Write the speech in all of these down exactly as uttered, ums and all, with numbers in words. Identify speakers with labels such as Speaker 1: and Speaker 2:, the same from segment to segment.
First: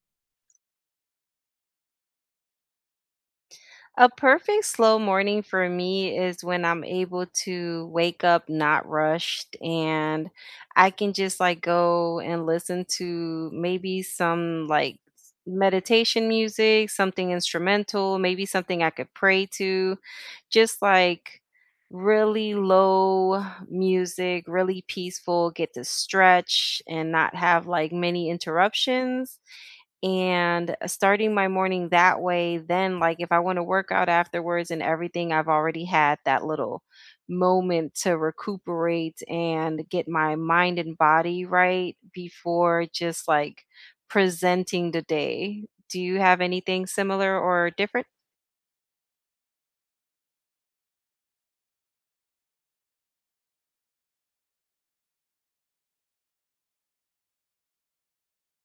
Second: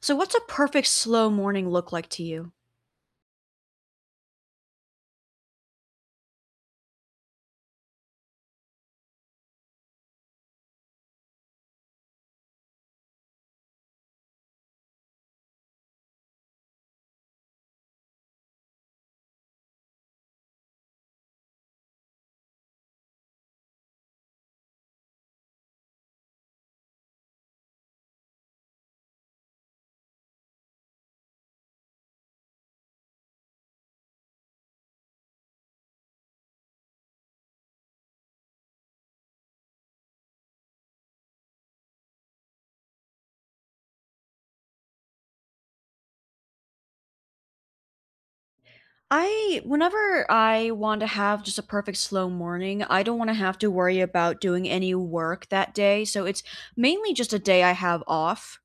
Speaker 1: So, what's a perfect slow morning look like to you?
Speaker 2: A perfect slow morning for me is when I'm able to wake up not rushed, and I can just like go and listen to maybe some like s- meditation music, something instrumental, maybe something I could pray to, just like really low music, really peaceful, get to stretch and not have like many interruptions. And uh, starting my morning that way, then like if I want to work out afterwards, and everything, I've already had that little moment to recuperate and get my mind and body right before just like presenting the day. Do you have anything similar or different?
Speaker 1: I, whenever I want to have just a perfect slow morning, I don't want to have to worry about doing any work that day. So, it's mainly just a day I have off.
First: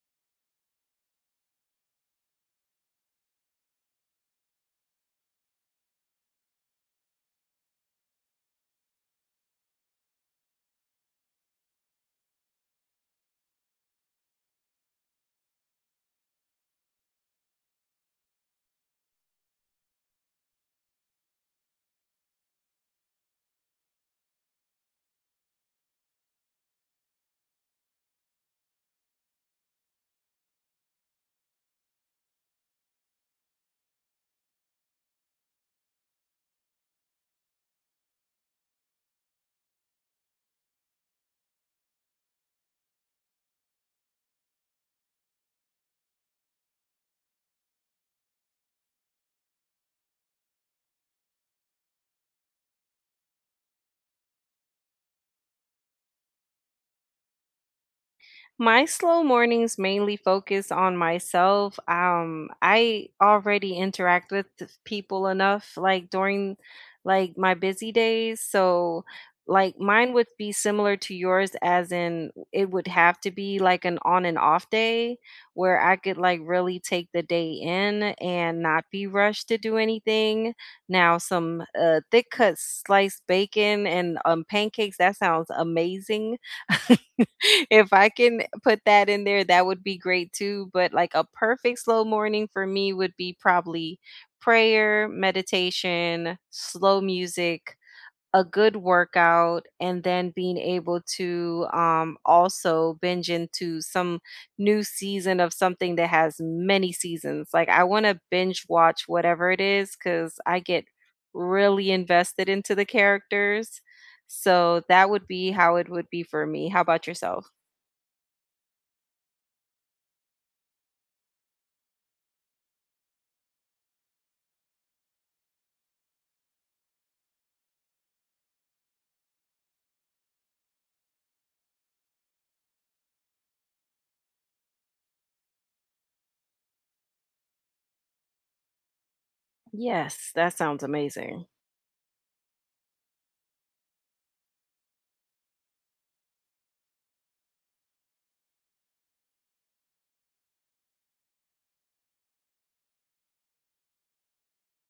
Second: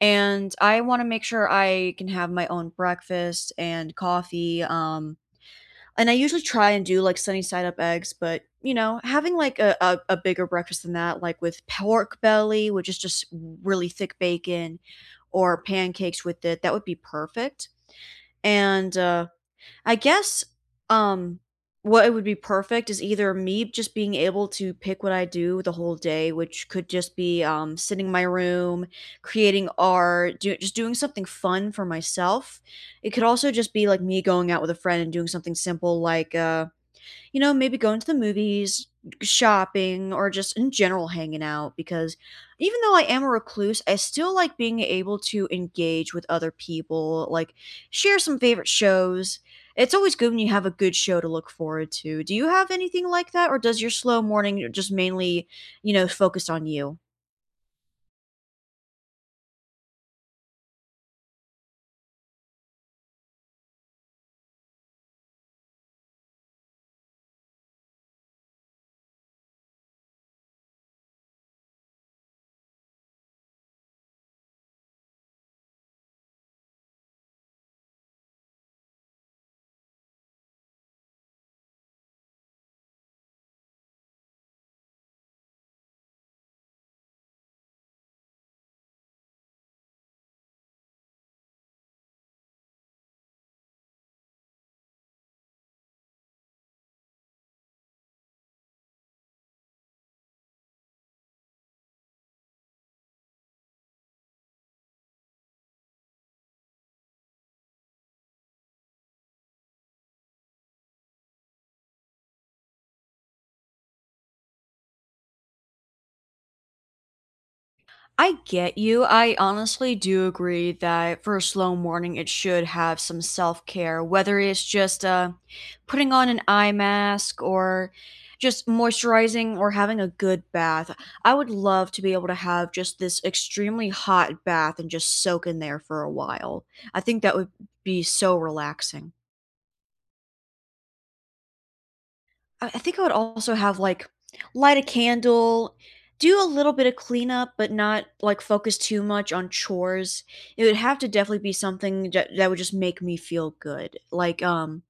Speaker 1: And I want to make sure I can have my own breakfast and coffee. Um, and I usually try and do like sunny side up eggs, but you know, having like a, a, a bigger breakfast than that, like with pork belly, which is just really thick bacon, or pancakes with it, that would be perfect. And, uh, I guess, um, what it would be perfect is either me just being able to pick what I do the whole day, which could just be, um, sitting in my room, creating art, do just doing something fun for myself. It could also just be, like, me going out with a friend and doing something simple like, uh you know, maybe going to the movies, shopping, or just in general hanging out because even though I am a recluse, I still like being able to engage with other people, like share some favorite shows. It's always good when you have a good show to look forward to. Do you have anything like that, or does your slow morning just mainly, you know, focused on you?
Speaker 2: My slow mornings mainly focus on myself. Um, I already interact with th- people enough, like during like my busy days. So like mine would be similar to yours, as in it would have to be like an on and off day where I could like really take the day in and not be rushed to do anything. Now some uh, thick cut sliced bacon and um pancakes, that sounds amazing. If I can put that in there, that would be great too. But like a perfect slow morning for me would be probably prayer, meditation, slow music, a good workout, and then being able to um, also binge into some new season of something that has many seasons. Like, I want to binge watch whatever it is because I get really invested into the characters. So, that would be how it would be for me. How about yourself?
Speaker 1: I get you. I honestly do agree that for a slow morning, it should have some self care, whether it's just uh, putting on an eye mask or just moisturizing or having a good bath. I would love to be able to have just this extremely hot bath and just soak in there for a while. I think that would be so relaxing.
Speaker 2: Yes, that sounds amazing.
Speaker 1: I I think I would also have, like, light a candle, do a little bit of cleanup, but not, like, focus too much on chores. It would have to definitely be something that that would just make me feel good. Like, um,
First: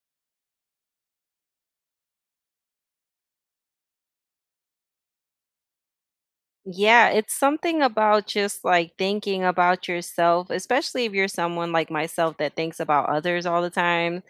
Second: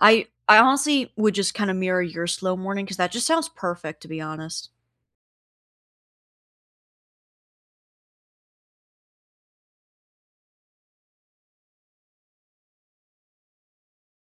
Speaker 1: I I honestly would just kinda mirror your slow morning because that just sounds perfect, to be honest.
Speaker 2: Yeah, it's something about just like thinking about yourself, especially if you're someone like myself that thinks about others all the time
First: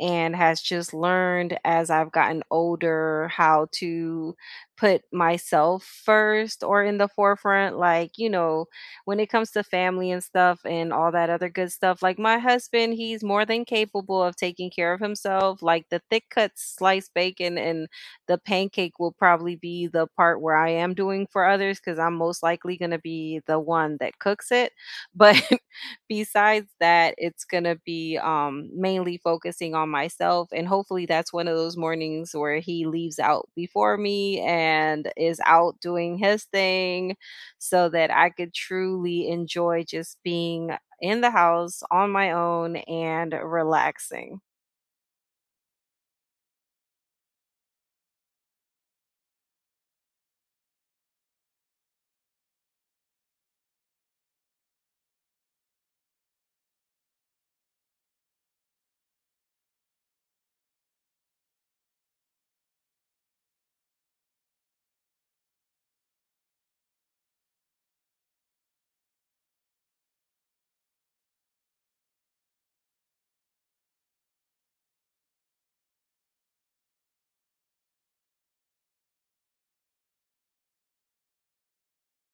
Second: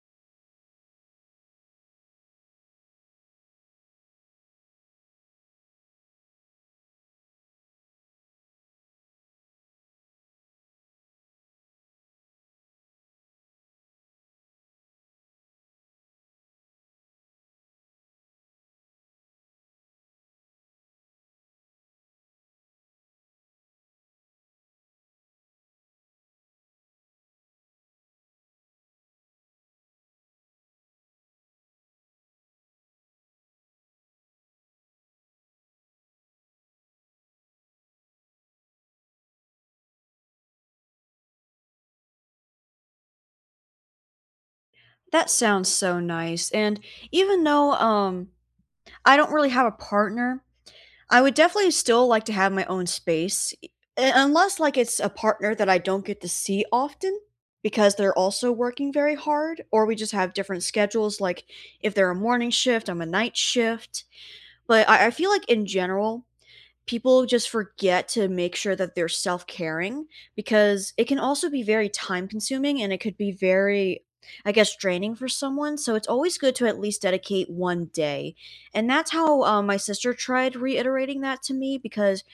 Speaker 2: and has just learned, as I've gotten older, how to put myself first or in the forefront. Like, you know, when it comes to family and stuff and all that other good stuff, like my husband, he's more than capable of taking care of himself. Like the thick cuts, sliced bacon, and the pancake will probably be the part where I am doing for others because I'm most likely going to be the one that cooks it. But besides that, it's going to be um, mainly focusing on myself. And hopefully, that's one of those mornings where he leaves out before me and is out doing his thing, so that I could truly enjoy just being in the house on my own and relaxing.
Speaker 1: That sounds so nice, and even though, um, I don't really have a partner, I would definitely still like to have my own space, e- unless like it's a partner that I don't get to see often because they're also working very hard, or we just have different schedules. Like if they're a morning shift, I'm a night shift. But I, I feel like in general, people just forget to make sure that they're self-caring because it can also be very time consuming and it could be very I guess draining for someone, so it's always good to at least dedicate one day. And that's how, um, my sister tried reiterating that to me because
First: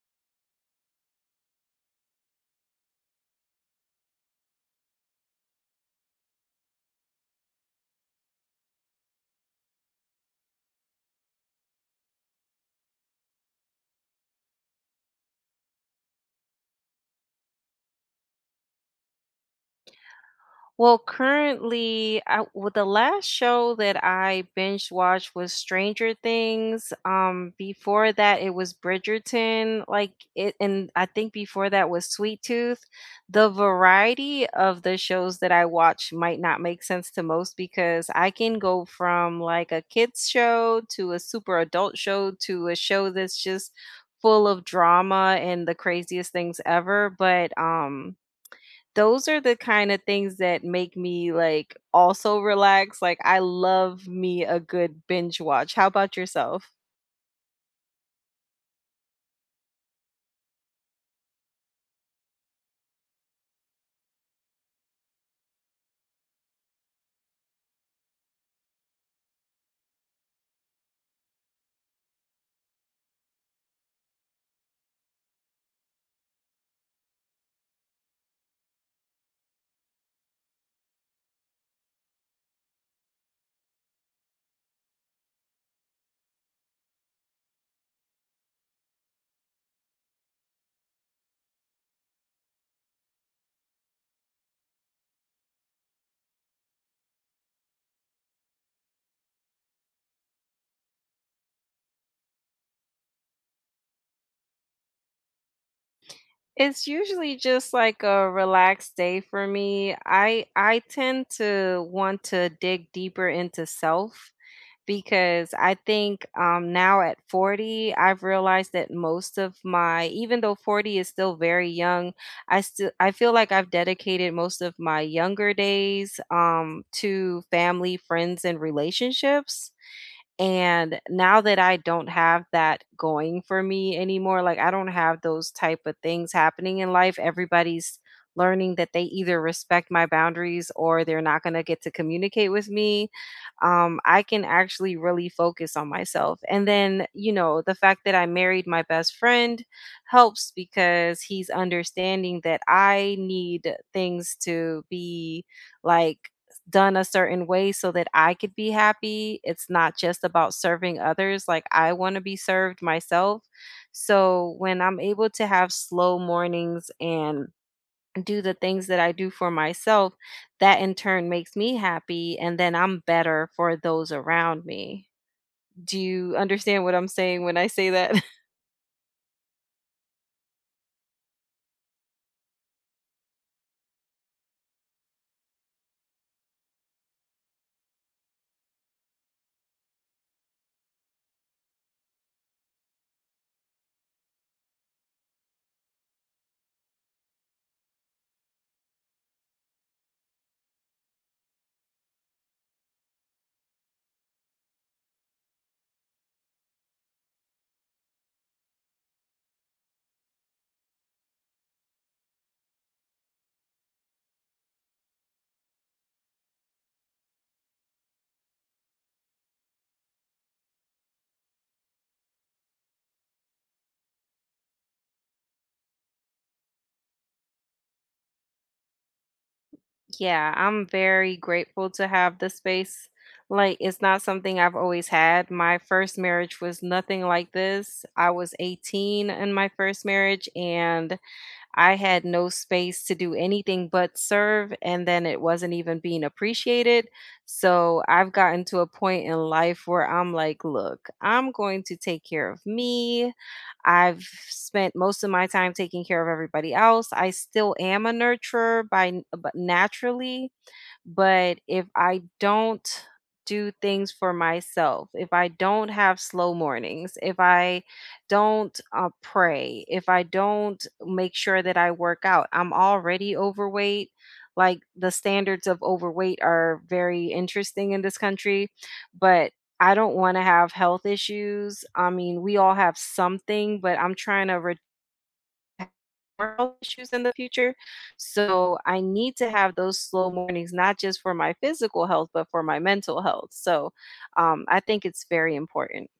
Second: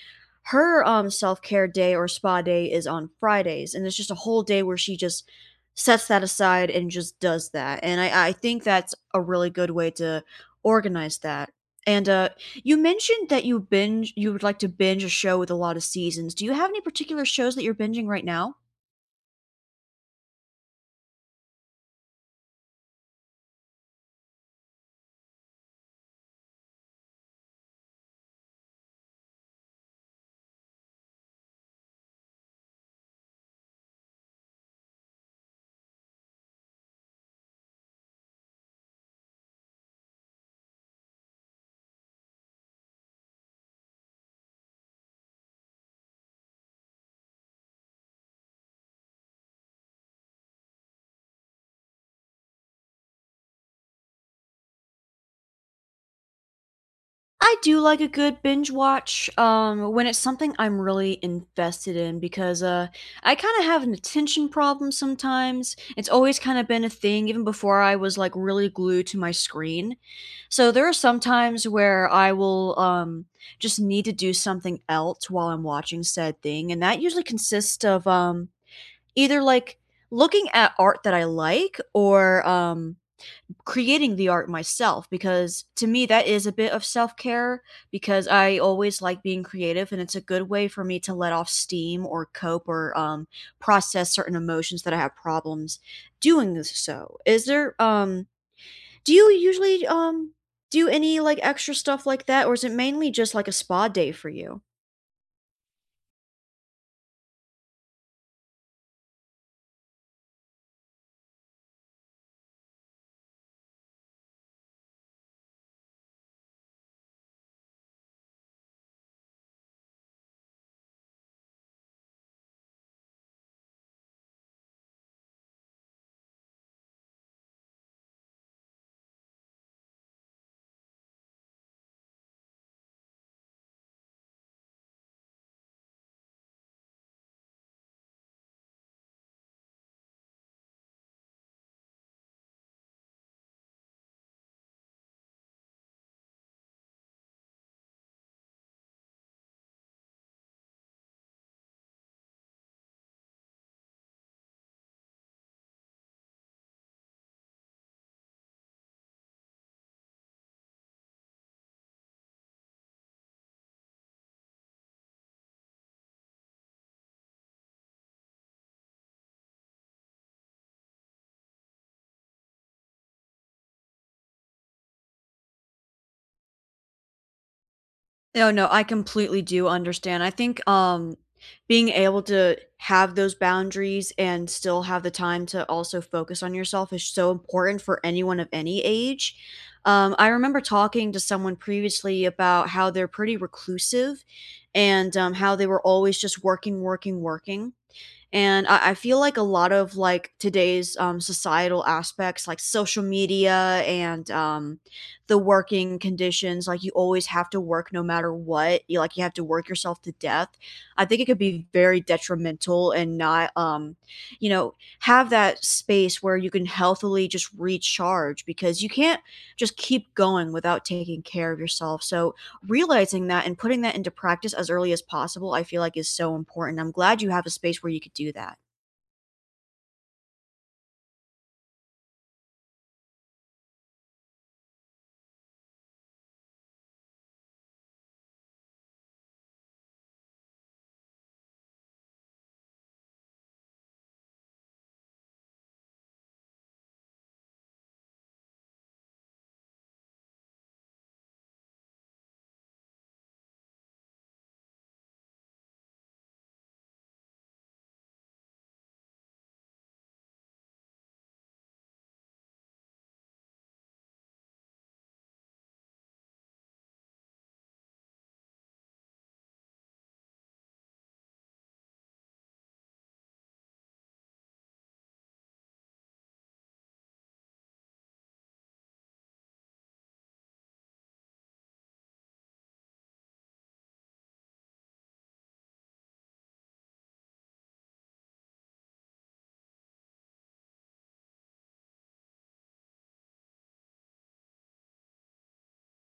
Speaker 1: her um self-care day or spa day is on Fridays and it's just a whole day where she just sets that aside and just does that. And I I think that's a really good way to organize that. And uh you mentioned that you binge you would like to binge a show with a lot of seasons. Do you have any particular shows that you're binging right now?
Speaker 2: Well, currently, I, well, the last show that I binge watched was Stranger Things. Um, before that, it was Bridgerton. Like it, and I think before that was Sweet Tooth. The variety of the shows that I watch might not make sense to most, because I can go from like a kids show to a super adult show to a show that's just full of drama and the craziest things ever. But um, those are the kinda things that make me, like, also relax. Like, I love me a good binge watch. How about yourself?
Speaker 1: I do like a good binge watch, um, when it's something I'm really invested in because, uh, I kinda have an attention problem sometimes. It's always kinda been a thing even before I was, like, really glued to my screen. So there are some times where I will, um, just need to do something else while I'm watching said thing, and that usually consists of, um, either, like, looking at art that I like or, um creating the art myself because to me that is a bit of self-care because I always like being creative and it's a good way for me to let off steam or cope or um, process certain emotions that I have problems doing so. Is there um do you usually um do any like extra stuff like that or is it mainly just like a spa day for you?
Speaker 2: It's usually just, like, a relaxed day for me. I I tend to want to dig deeper into self because I think um, now at forty, I've realized that most of my, even though forty is still very young, I still I feel like I've dedicated most of my younger days um, to family, friends, and relationships. And now that I don't have that going for me anymore, like I don't have those type of things happening in life. Everybody's learning that they either respect my boundaries or they're not going to get to communicate with me. Um, I can actually really focus on myself. And then, you know, the fact that I married my best friend helps because he's understanding that I need things to be like done a certain way so that I could be happy. It's not just about serving others. Like I want to be served myself. So when I'm able to have slow mornings and do the things that I do for myself, that in turn makes me happy. And then I'm better for those around me. Do you understand what I'm saying when I say that?
Speaker 1: No, no, I completely do understand. I think, um, being able to have those boundaries and still have the time to also focus on yourself is so important for anyone of any age. Um, I remember talking to someone previously about how they're pretty reclusive and, um, how they were always just working, working, working. And I, I feel like a lot of like today's um, societal aspects, like social media and um, the working conditions, like you always have to work no matter what. You like you have to work yourself to death. I think it could be very detrimental and not, um, you know, have that space where you can healthily just recharge because you can't just keep going without taking care of yourself. So realizing that and putting that into practice as early as possible, I feel like is so important. I'm glad you have a space where you could do that.
Speaker 2: Yeah, I'm very grateful to have the space. Like, it's not something I've always had. My first marriage was nothing like this. I was eighteen in my first marriage, and I had no space to do anything but serve, and then it wasn't even being appreciated. So I've gotten to a point in life where I'm like, look, I'm going to take care of me. I've spent most of my time taking care of everybody else. I still am a nurturer by n- but naturally, but if I don't do things for myself, if I don't have slow mornings, if I don't uh, pray, if I don't make sure that I work out, I'm already overweight. Like the standards of overweight are very interesting in this country, but I don't want to have health issues. I mean, we all have something, but I'm trying to have health issues in the future. So I need to have those slow mornings, not just for my physical health, but for my mental health. So um, I think it's very important.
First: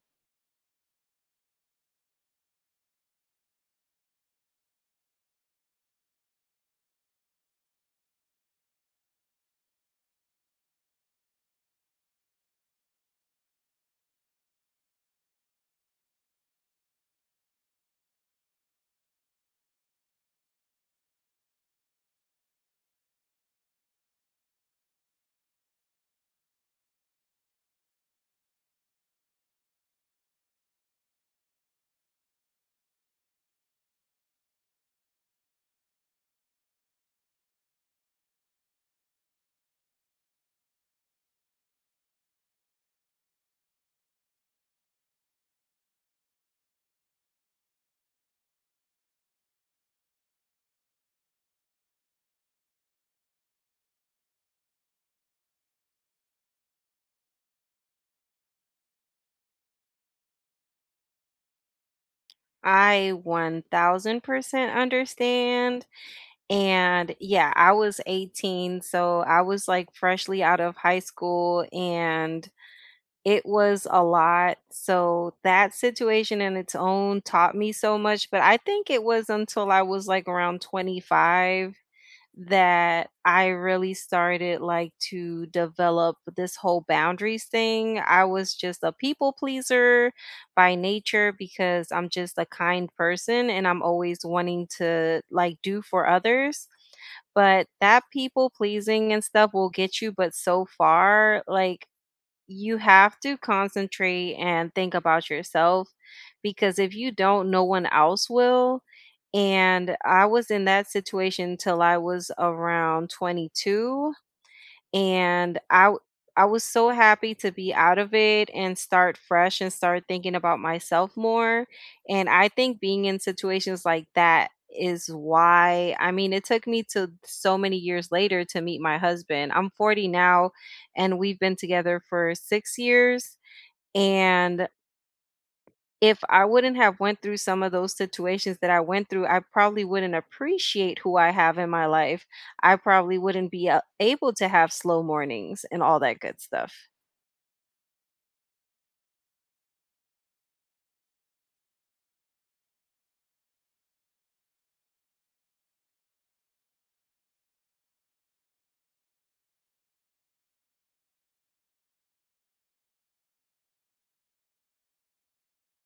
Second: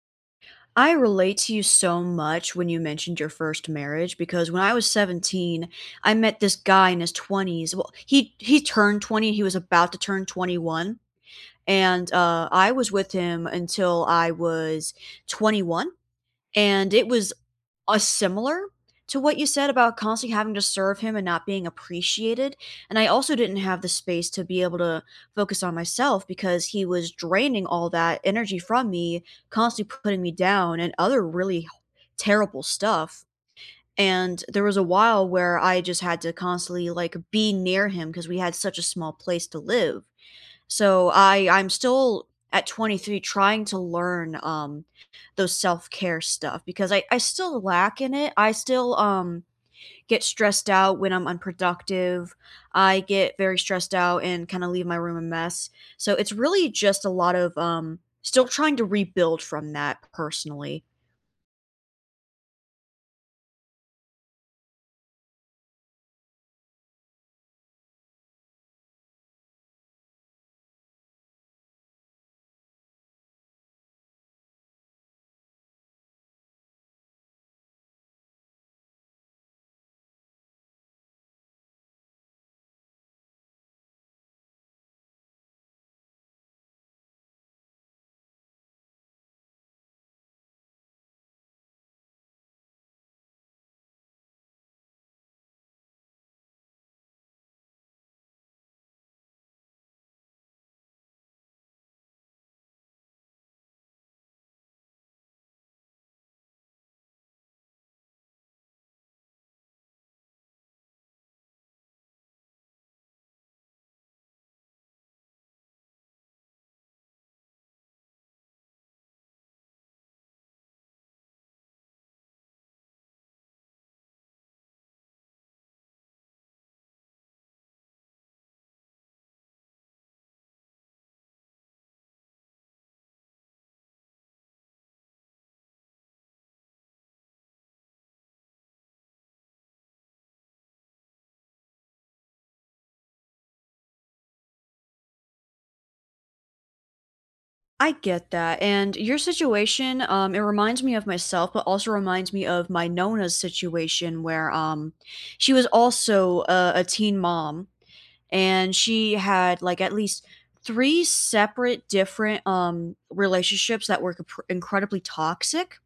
Speaker 1: I relate to you so much when you mentioned your first marriage because when I was seventeen, I met this guy in his twenties. Well, he he turned twenty, he was about to turn twenty-one, and uh I was with him until I was twenty-one. And it was uh, similar to what you said about constantly having to serve him and not being appreciated. And I also didn't have the space to be able to focus on myself because he was draining all that energy from me, constantly putting me down and other really terrible stuff. And there was a while where I just had to constantly like be near him because we had such a small place to live. So I I'm still at twenty-three trying to learn um those self-care stuff because I I still lack in it. I still um get stressed out when I'm unproductive. I get very stressed out and kind of leave my room a mess. So it's really just a lot of um still trying to rebuild from that personally.
Speaker 2: I one thousand percent understand. And yeah, I was eighteen. So I was like freshly out of high school, and it was a lot. So that situation in its own taught me so much. But I think it was until I was like around twenty-five that I really started like to develop this whole boundaries thing. I was just a people pleaser by nature because I'm just a kind person and I'm always wanting to like do for others. But that people pleasing and stuff will get you, but so far, like you have to concentrate and think about yourself, because if you don't, no one else will. And I was in that situation till I was around twenty-two, and I w- I was so happy to be out of it and start fresh and start thinking about myself more. And I think being in situations like that is why, I mean, it took me to so many years later to meet my husband. I'm forty now and we've been together for six years, and if I wouldn't have went through some of those situations that I went through, I probably wouldn't appreciate who I have in my life. I probably wouldn't be a able to have slow mornings and all that good stuff.
Speaker 1: I get that, and your situation, um, it reminds me of myself, but also reminds me of my Nona's situation where, um, she was also a, a teen mom, and she had like at least three separate different um relationships that were compr- incredibly toxic.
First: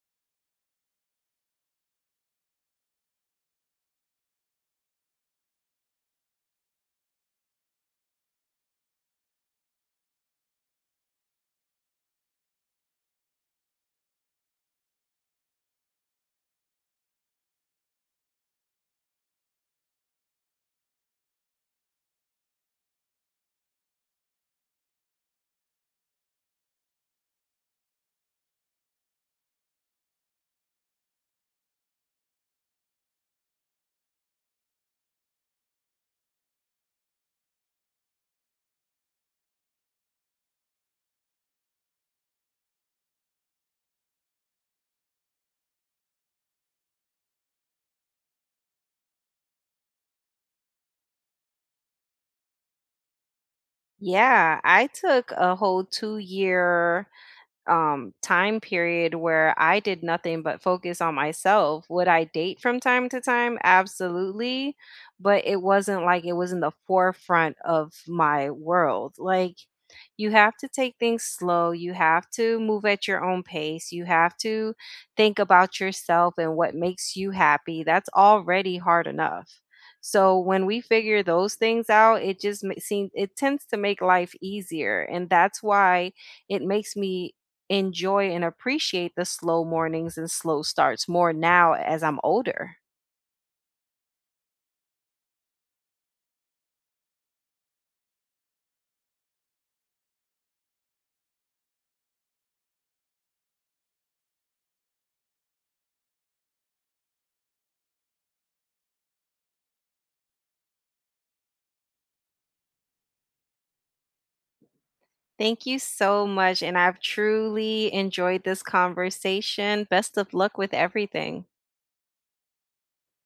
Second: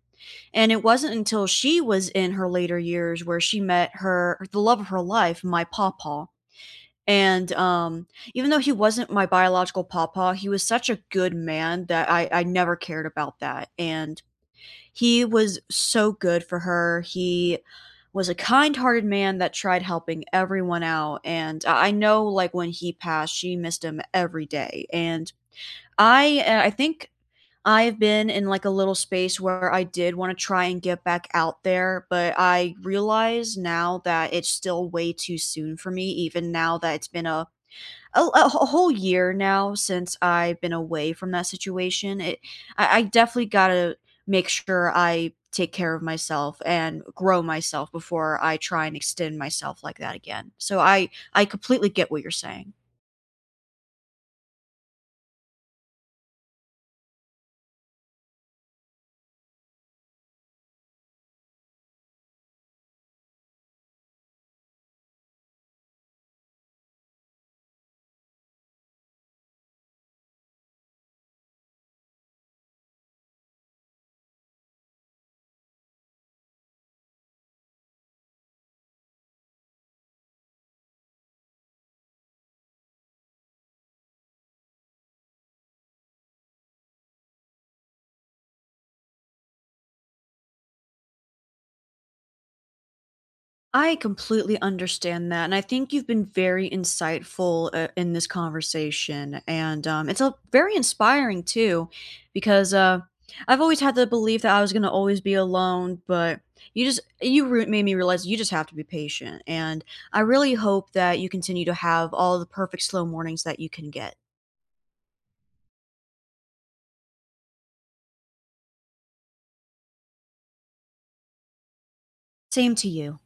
Speaker 1: And it wasn't until she was in her later years where she met her the love of her life, my pawpaw. And, um, even though he wasn't my biological papa, he was such a good man that I I never cared about that, and he was so good for her. He was a kind-hearted man that tried helping everyone out, and I I know, like, when he passed, she missed him every day, and I uh, I think I've been in, like, a little space where I did wanna try and get back out there, but I realize now that it's still way too soon for me even now that it's been a a, a wh- whole year now since I've been away from that situation. It, I, I definitely gotta make sure I take care of myself and grow myself before I try and extend myself like that again. So I I completely get what you're saying.
Speaker 2: Yeah, I took a whole two year um time period where I did nothing but focus on myself. Would I date from time to time? Absolutely, but it wasn't like it was in the forefront of my world. Like you have to take things slow. You have to move at your own pace. You have to think about yourself and what makes you happy. That's already hard enough. So when we figure those things out, it just ma- seems it tends to make life easier, and that's why it makes me enjoy and appreciate the slow mornings and slow starts more now as I'm older.
Speaker 1: I completely understand that, and I think you've been very insightful uh, in this conversation, and um, it's a very inspiring too, because uh, I've always had the belief that I was gonna always be alone, but you just you re- made me realize you just have to be patient, and I really hope that you continue to have all the perfect slow mornings that you can get.
Speaker 2: Thank you so much. And I've truly enjoyed this conversation. Best of luck with everything.
Speaker 1: Same to you.